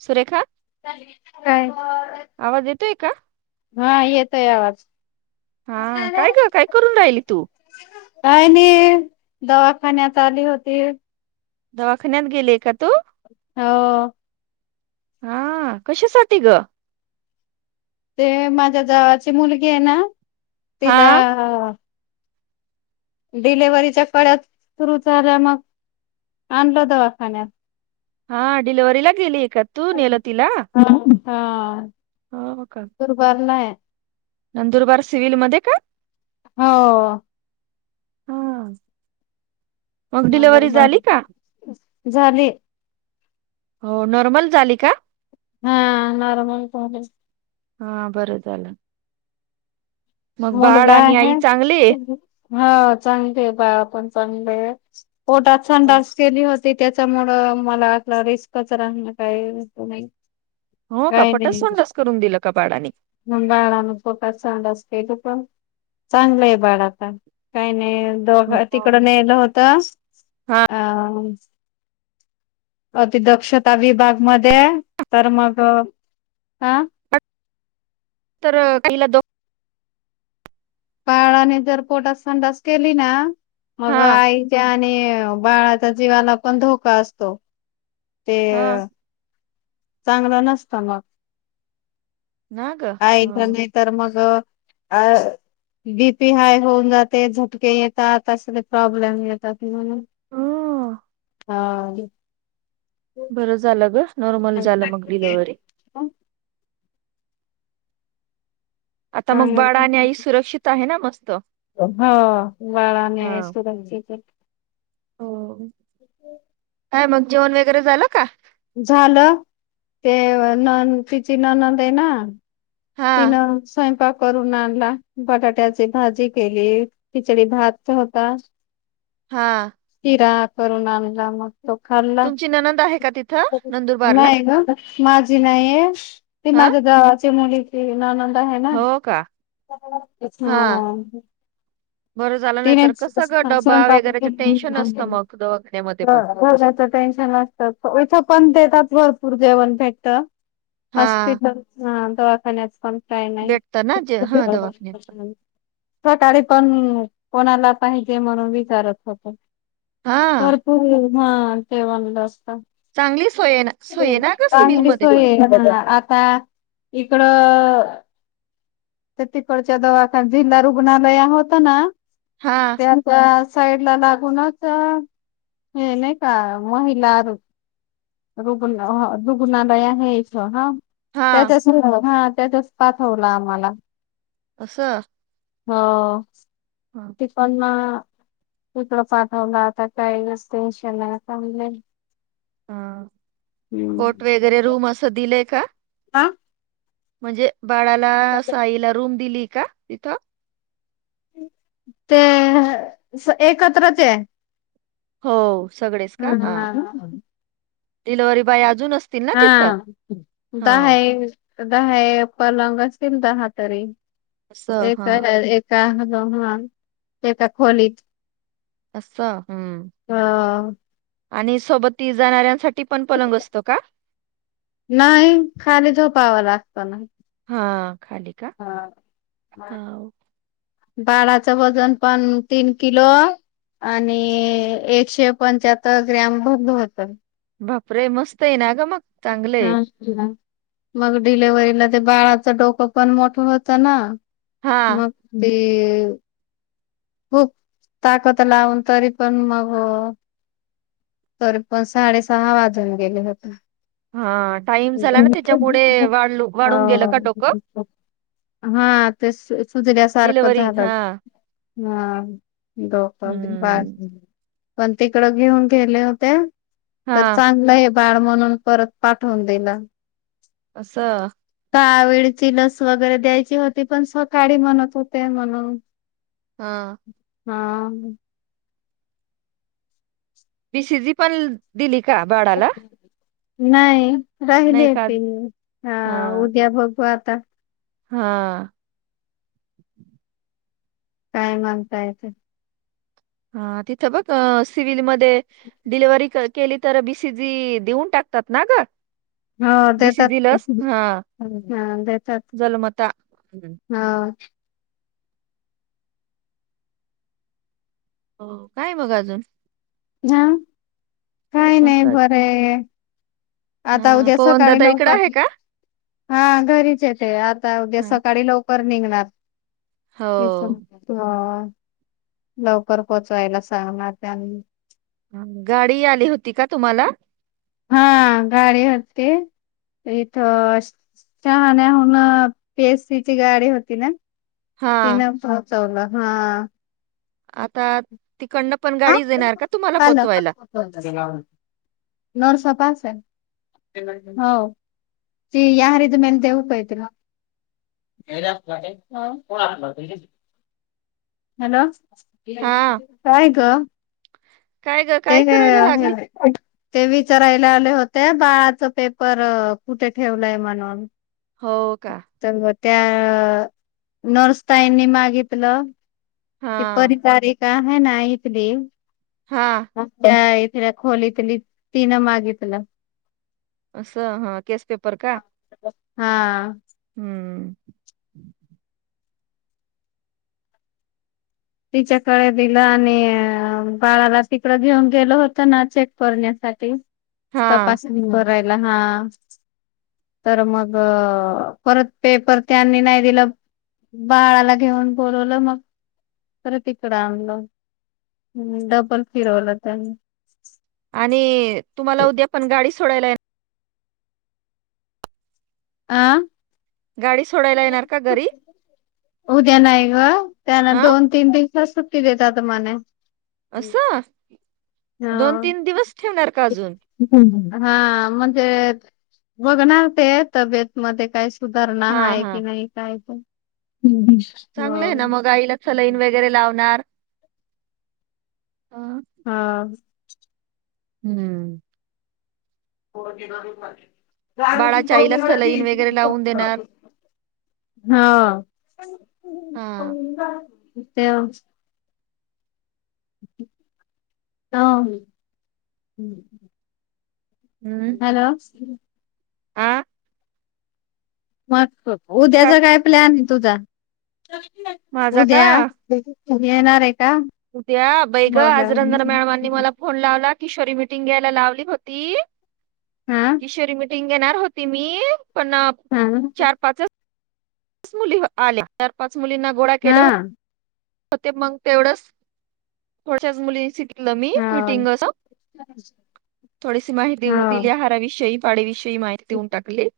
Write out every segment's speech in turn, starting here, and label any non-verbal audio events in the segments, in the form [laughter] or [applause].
सुरेखा काय आवाज येतोय का? हा येतोय आवाज हा काय ग काय करून राहिली तू काय नाही दवाखान्यात आली होती दवाखान्यात गेले का तू होा हा कशासाठी ग ते माझ्या जावाची मुलगी आहे ना हा तिला डिलेव्हरीच्या कळ्या सुरू झाल्या मग आणलो दवाखान्यात हा डिलवरीला गेली का तू नेल तला गरबार नाय नंदुरबार सिव्हलमध्येध्ये का हो हा मग डिलवरी मंगळवार झाली का झाली हो नॉर्मल झाली का हा नरम पोचल हा बरं झालं मग बाळ मुलगा आणि आहे आई चांगले? हा चांगल आहे बाळ पण चांगले हो हो न च केली होती ते त्याच्यामुळं मला आपला रिस्कच राहण काही नाही हो का काही नाही पटसवंडच करून दिलं का बाळाने? बाळाान फोत सांड असत ते तर पण चांगलं आहे बाळ आता काही नाही. हो दोघ हो. तिकड नेलं होत अ अति दक्षता विभाग म तर मग आ तर काहीला दो पाळाने जर पोटात संडास केली ना मग हा आईच्या आणि बाळाच्या जीवाला पण धोका असतो ते हा चांगला नसता मग ना ग. आच नाही तर मग अ बीपी हाय होऊन जाते झटके येतात असले प्रॉब्लेम येतात म्हणून ह हा बरं झालं ग नॉर्मल झालं ग डिलिव्हरी. हो आता मग बाळा आणि आई सुरक्षित आहे ना मस्त? हो बाळाने हा सुरक्षित हो का मग जेवण वगैरे झालं का? झालं ते नन तिची नणंद आहे ना हा तीन स्वयंपाक करून आणला बटाट्याची भाजी केली पिचडी भात होता. हा शिरा करून आणला मग तो खाल्ला तुमची ननंद आहे का तिथं नंदुरबारला? नाही ग माझी नाहीये ते हा माझ्या चि मुली की ननंद है ना हो का? हा बरं झालं नाही तर तिनेच कसं ग डबा स्वयंपाक वगैरेच टेन्शन असतं मग दवाखान्यामध्ये पण. टेन्शन असतात हिते पण भरपूर जेवण भेटत हा हॉस्पिटल ह दवाखान्याच पण काय नाही भेटतं ना जे हा दवाखान्यात पण. तरी पण कोणाला पाहिजे म्हणून विचारत होतो. हा भरपूर हा ते म्हणलंस चांगली सोय आहे ना सोय आहे ना ग सिव्हिल मध्ये पण. [unintelligible] अ तर तीकडच्या दवाखान्या जिल्हा रुग्णालय होत ना हा त्याचा साईड ला लागूनच हे नाही का महिला आरो रुग् रुग्णालय आहे इथ हा हा त्याच्या जसपात होला आम्हाला. असं हो हा ते पण मग इकडं पाठवलं आता काय जास्त टेन्शन नई आता म्हणे हा कोट वगैरे रूम असं दिलय का? हा म्हणजे बाळाला साईला रूम दिली का तिथं? ते... स... एकत्रचए. हो सगळेच का... हा... डिलव्हरी बॉय अजून... असतील ना हा तिथं? दहा हो. एक दहा एक पलंग असतील दहा तरी असं एक हां. हाय एका रूम एका खोलीत. असं हं. हा आणि सोबत ती जाणाऱ्यांसाठी पण पलंग असतो का? नाही खाली झोपावं लागतं हा. हा बाळाचं वजन पण तीन किलो आणि एकशे पंचाहत्तर ग्रॅम भरलं होतं. बाप रे! मस्त य ना ग मग चांगलं हा आहे. [unintelligible] मग डिलिव्हरला ते बाळाचं डोकं पण मोठं होतं ना हां, मग डेव खूप ताकत लावून तरी पण मग हो तर पण साडेसहा वाजून गेले होते. हां. टाईम झाला ना त्याच्यामुळे [unintelligible] वाढलू वाढून गेलं का डोकं? हा ते सु सुजल्यासारखं डिलिव्हरी झालंल. हां. हा डॉक्टर डी बास हं. दिल पण तिकडं घेऊन गेले होते. तर हां. चांगलंय बाळ म्हणून परत पाठवून दिलं. असं कावेळची लस वगैरे द्यायची होती. पण सकाडी म्हणत होते म्हणून हा हा. बी सी जी पण दिली का बाडाला नाही राहिलीय ती हा उद्या बघू आता हा काय म्हणतायत हा तिथं बघ अ सिव्हिलमधे डिलिव्हरी कर केली तर बी सी जी देऊन टाकतात ना ग हा देतात बीसीजी लस हा [unintelligible] हा देतात. जलमता हम्म. हा. हो काय मग अजून हा काय नाय बरंय आता हा उद्या पवन सकाळी दादा इकडं लवकर आहे का हा घरीच ये ते आता उद्या हा. सकाळी लव कर निघणार हो [unintelligible] हा लवकर पोहोचवायला सांगणार त्यांनी गाडी आली होती का तुम्हाला? हा गाडी होती. इथं चहाण्याहून पी एस सी ची गाडी होती ना. हा तिन पोहोचवलं हा. आता तिकडनं पण हा गाडीच येणार का तुम्हाला काय झालं पोचवायला [unintelligible] नवसाप असलं. हो ती [unintelligible] देवू काय तिला हॅलो हा काय गं काय ग ते काय करायला लागली ग ते विचारायला आल होते बाळाच पेपर कुठे ठेवलाय म्हणून हो का तर त्या नर्स तााईनी मागितलं की हा परी तारीख का हा नाहीत देव हा त्या इथल्या खोलीतली तीन मागितलं. असं हा केस पेपर का? हा हूं तिच्याकड दिलं आणि अ बाळाला तिकड घेऊन गेलो होतो ना चेक करण्या साठी हा तपासणी करायला. हा तर मग परत पेपर त्यांनी नाय दिलं. बाळाला घेऊन बोलवलं मग परत इकडं आणल हम् डबल फिरवलं त्यांनी आणि तुम्हाला उद्या पण गाडी सोडायला ये आ? गाडी सोडायला येणार का घरी? उद्या नाही ग. त्यांना अ दोन तीन दिव का सुट्टी देेतात मने. असं हा दोन तीन दिवस ठेवणार का ह्. अजून? हा म्हणजे बघणार ते तब्येत मध्ये काय सुधारणा हा हाय हा कि नाही काय ते चांगलं आहे ना हो. मग आईला सलाईन वगैरे लावणार हं. हा [unintelligible] हम्म. [unintelligible] हो. बाळाच्या आईला सलाईन वगैरे लावून देणार. हा. ते [unintelligible] हम्म. हॅलो. आ मग उद्याचा काय प्लॅन आहे तुझा? माझा का? उद्या उद्या येणार आहे? का उद्या बाई हा आज रंजना मॅडमांनी मला फोन लावला. किशोरी मिटिंग घ्यायला लावली होती. किशोरी मिटिंग घेणार होती मी. पण हा चार पाचच पाच मुली आली चार पाच मुलींना गोळा हा केल हो ते मग तेवढंच [unintelligible] मी हा मिटिंग थोडीशी माहिती हा हो हाराविषयी, पाडीविषयी माहिती हो देऊन टाकली.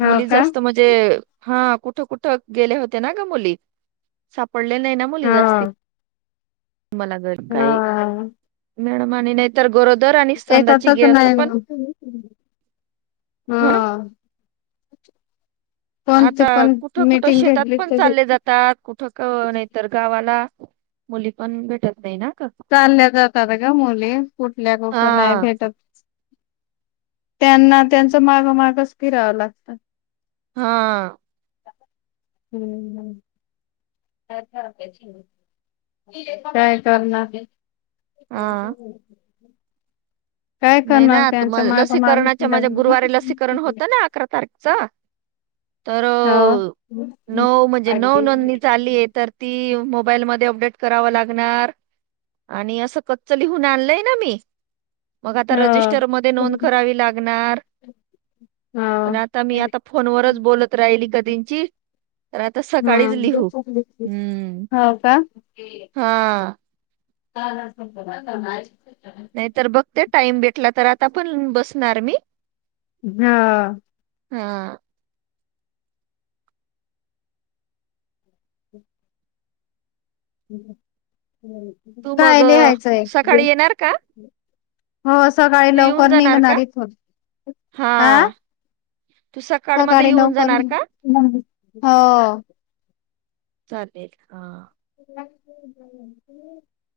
हो मुली का जास्त म्हणजे हा कुठं कुठं गेले होते ना ग मुली. सापडले नाही ना मुली हो जास्ती. मला गर काय हो. मॅडम आणि नाहीतर गरो एतातच नाही. हा. [unintelligible] आता कोणती पण कुठं कुठं मीटिंग शेतात घेतली पण तरी चाले जातात. ठक नाही तर गावाला मुली पण भेटत नाही ना. का चालल्या जातात ग मुली कुठल्या कुठं नाही हा भेटत. त्यांना त्यांच मागमागच फिरावं लागत. हा. हम्म हम्. काय करणार? हा [unintelligible] काय नाही ना करणार आ म त्यांच्या माग माग लसीकरणाच्या म्हणजे फिरायला. गुरुवारी लसीकरण होतं ना अकरा तार च तर हो हो हो नऊ म्हणजे नऊ नोंदणी चालीये आहे. तर ती मोबाईलमध्ये अपडेट कराव लागणार आणि असं कच्च लिहून आणलय ना मी. मग आता रजिस्टर मध्ये नोंद करावी लागणार. पण आता मी आता फोनवरच बोलत राहिली कधीची. तर आता सकाळीच हम्म लिहू. हम्म हो हा. हा. नाही तर बघते टाईम भेटला तर आता पण बसणार मी. हा. हा. तू मग काय अ, लिहायचा ये? सकाळी येणार का तू येऊन जाणार का? इथून आ हा. तू सकाळ मध्ये सकाळी येऊन लवकर जाणार निघ का? हो. चालेल हा. [unintelligible]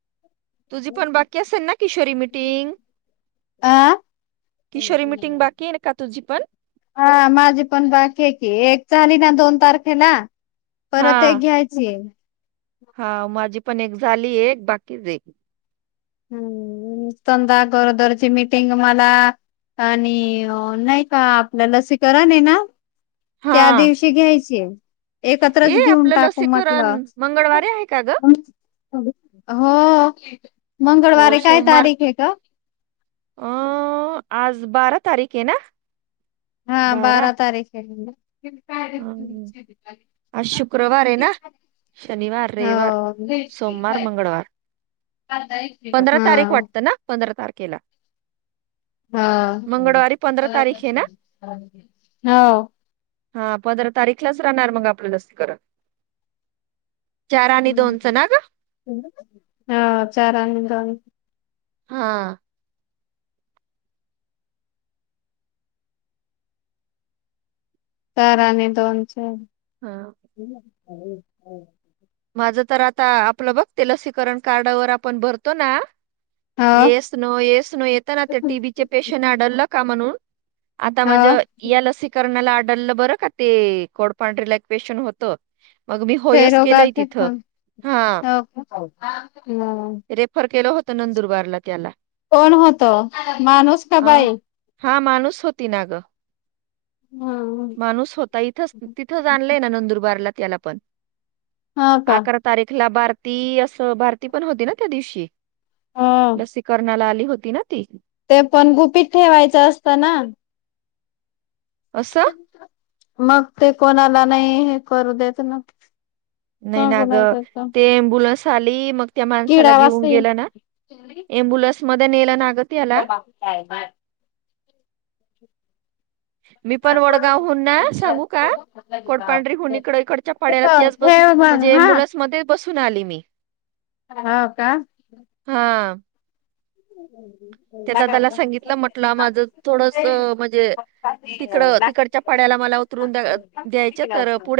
तुझी पण बाकी असेल ना किशोरी मिटिंग. अ किशोरी मिटिंग बाकी आहे का तुझी पण. हा माझी पण बाकी आहे की एक झाली ना दोन तारखेला. हा परत एक घ्यायची. हा माझी पण एक झाली एक बाकीच एक हाय. हम्म संधा गरोदरची मिटिंग मला. आणि नाही का आपल्या लसीकरण हाय ना. हा त्या दिवशी घ्यायची आहे. एकत्रच ए घेऊन आपलं टाकू लसीकरण म्हटलं. मंगळवारी आहे का ग हो. मंगळवारी काय तारीख आहे ग. अ आज बारा तारीख आहे न. हा बारा तारीख हाय. हम आज शुक्रवार आहे ना. शनिवार, रविवार, सोमवार मंगळवार. पंधरा तारीख हा. वाटतं ना पंधरा तारखेला. हा, मंगळवारी पंधरा तारीख आहे ना हो. हा पंधरा तारीखलाच राहणार मग आपलं लसीकरण. चार आणि दोनचं ना ग हम् हा चार जा. हा. चार आणि दोन, चार. हा माझं तर आता आपलं बघते लसीकरण कार्डावर आपण भरतो ना. हो येस नो येस नो येता ना तर टी बी चे पेशन आढळला का म्हणून आता हो माझ या लसीकरणाला. बर काय [inaudible] एक पेशंट होतं. ते केलय रोगाचे तिथं पण हा हो ह रेफर केल होत तिथ. नंदुरबारला त्याला. कोण होतो माणूस का आ, बाई. हा माणूस होती ना ग. माणूस होता इथच तिथं जा आणलंय ना नंदुरबारला. ण हा का अकरा तारीखला बार. ती असं भारती पण होती ना त्या दिवशी हो लसीकरणाला आली होती ना. ती ते पण गुपीत ठेवायचं असत ना. असं. मग ते कोणाला नाही हे करू देत ना. नाही ना ग कोणा ते अम्बुलन्स आली मग त्या माणसाला किडा घेऊन वाचेल गेल ना ॲम्बुलन्स मध्ये नेल ना. ग त्याला बाकी काय बाय. मी पण वडगावहून ना सांगू का कोडपांढरीहून इकड इकडच्या पाड्याला ति बस ठेव मग म्हणजे एम्बुलन्स मध्ये बसून आली मी हा का हम्. ते त्याला सांगितलं म्हटलं माझ थोडस म्हणजे तिकड तिकडच्या पाड्याला मला उतरून दे द्यायच तर पुढे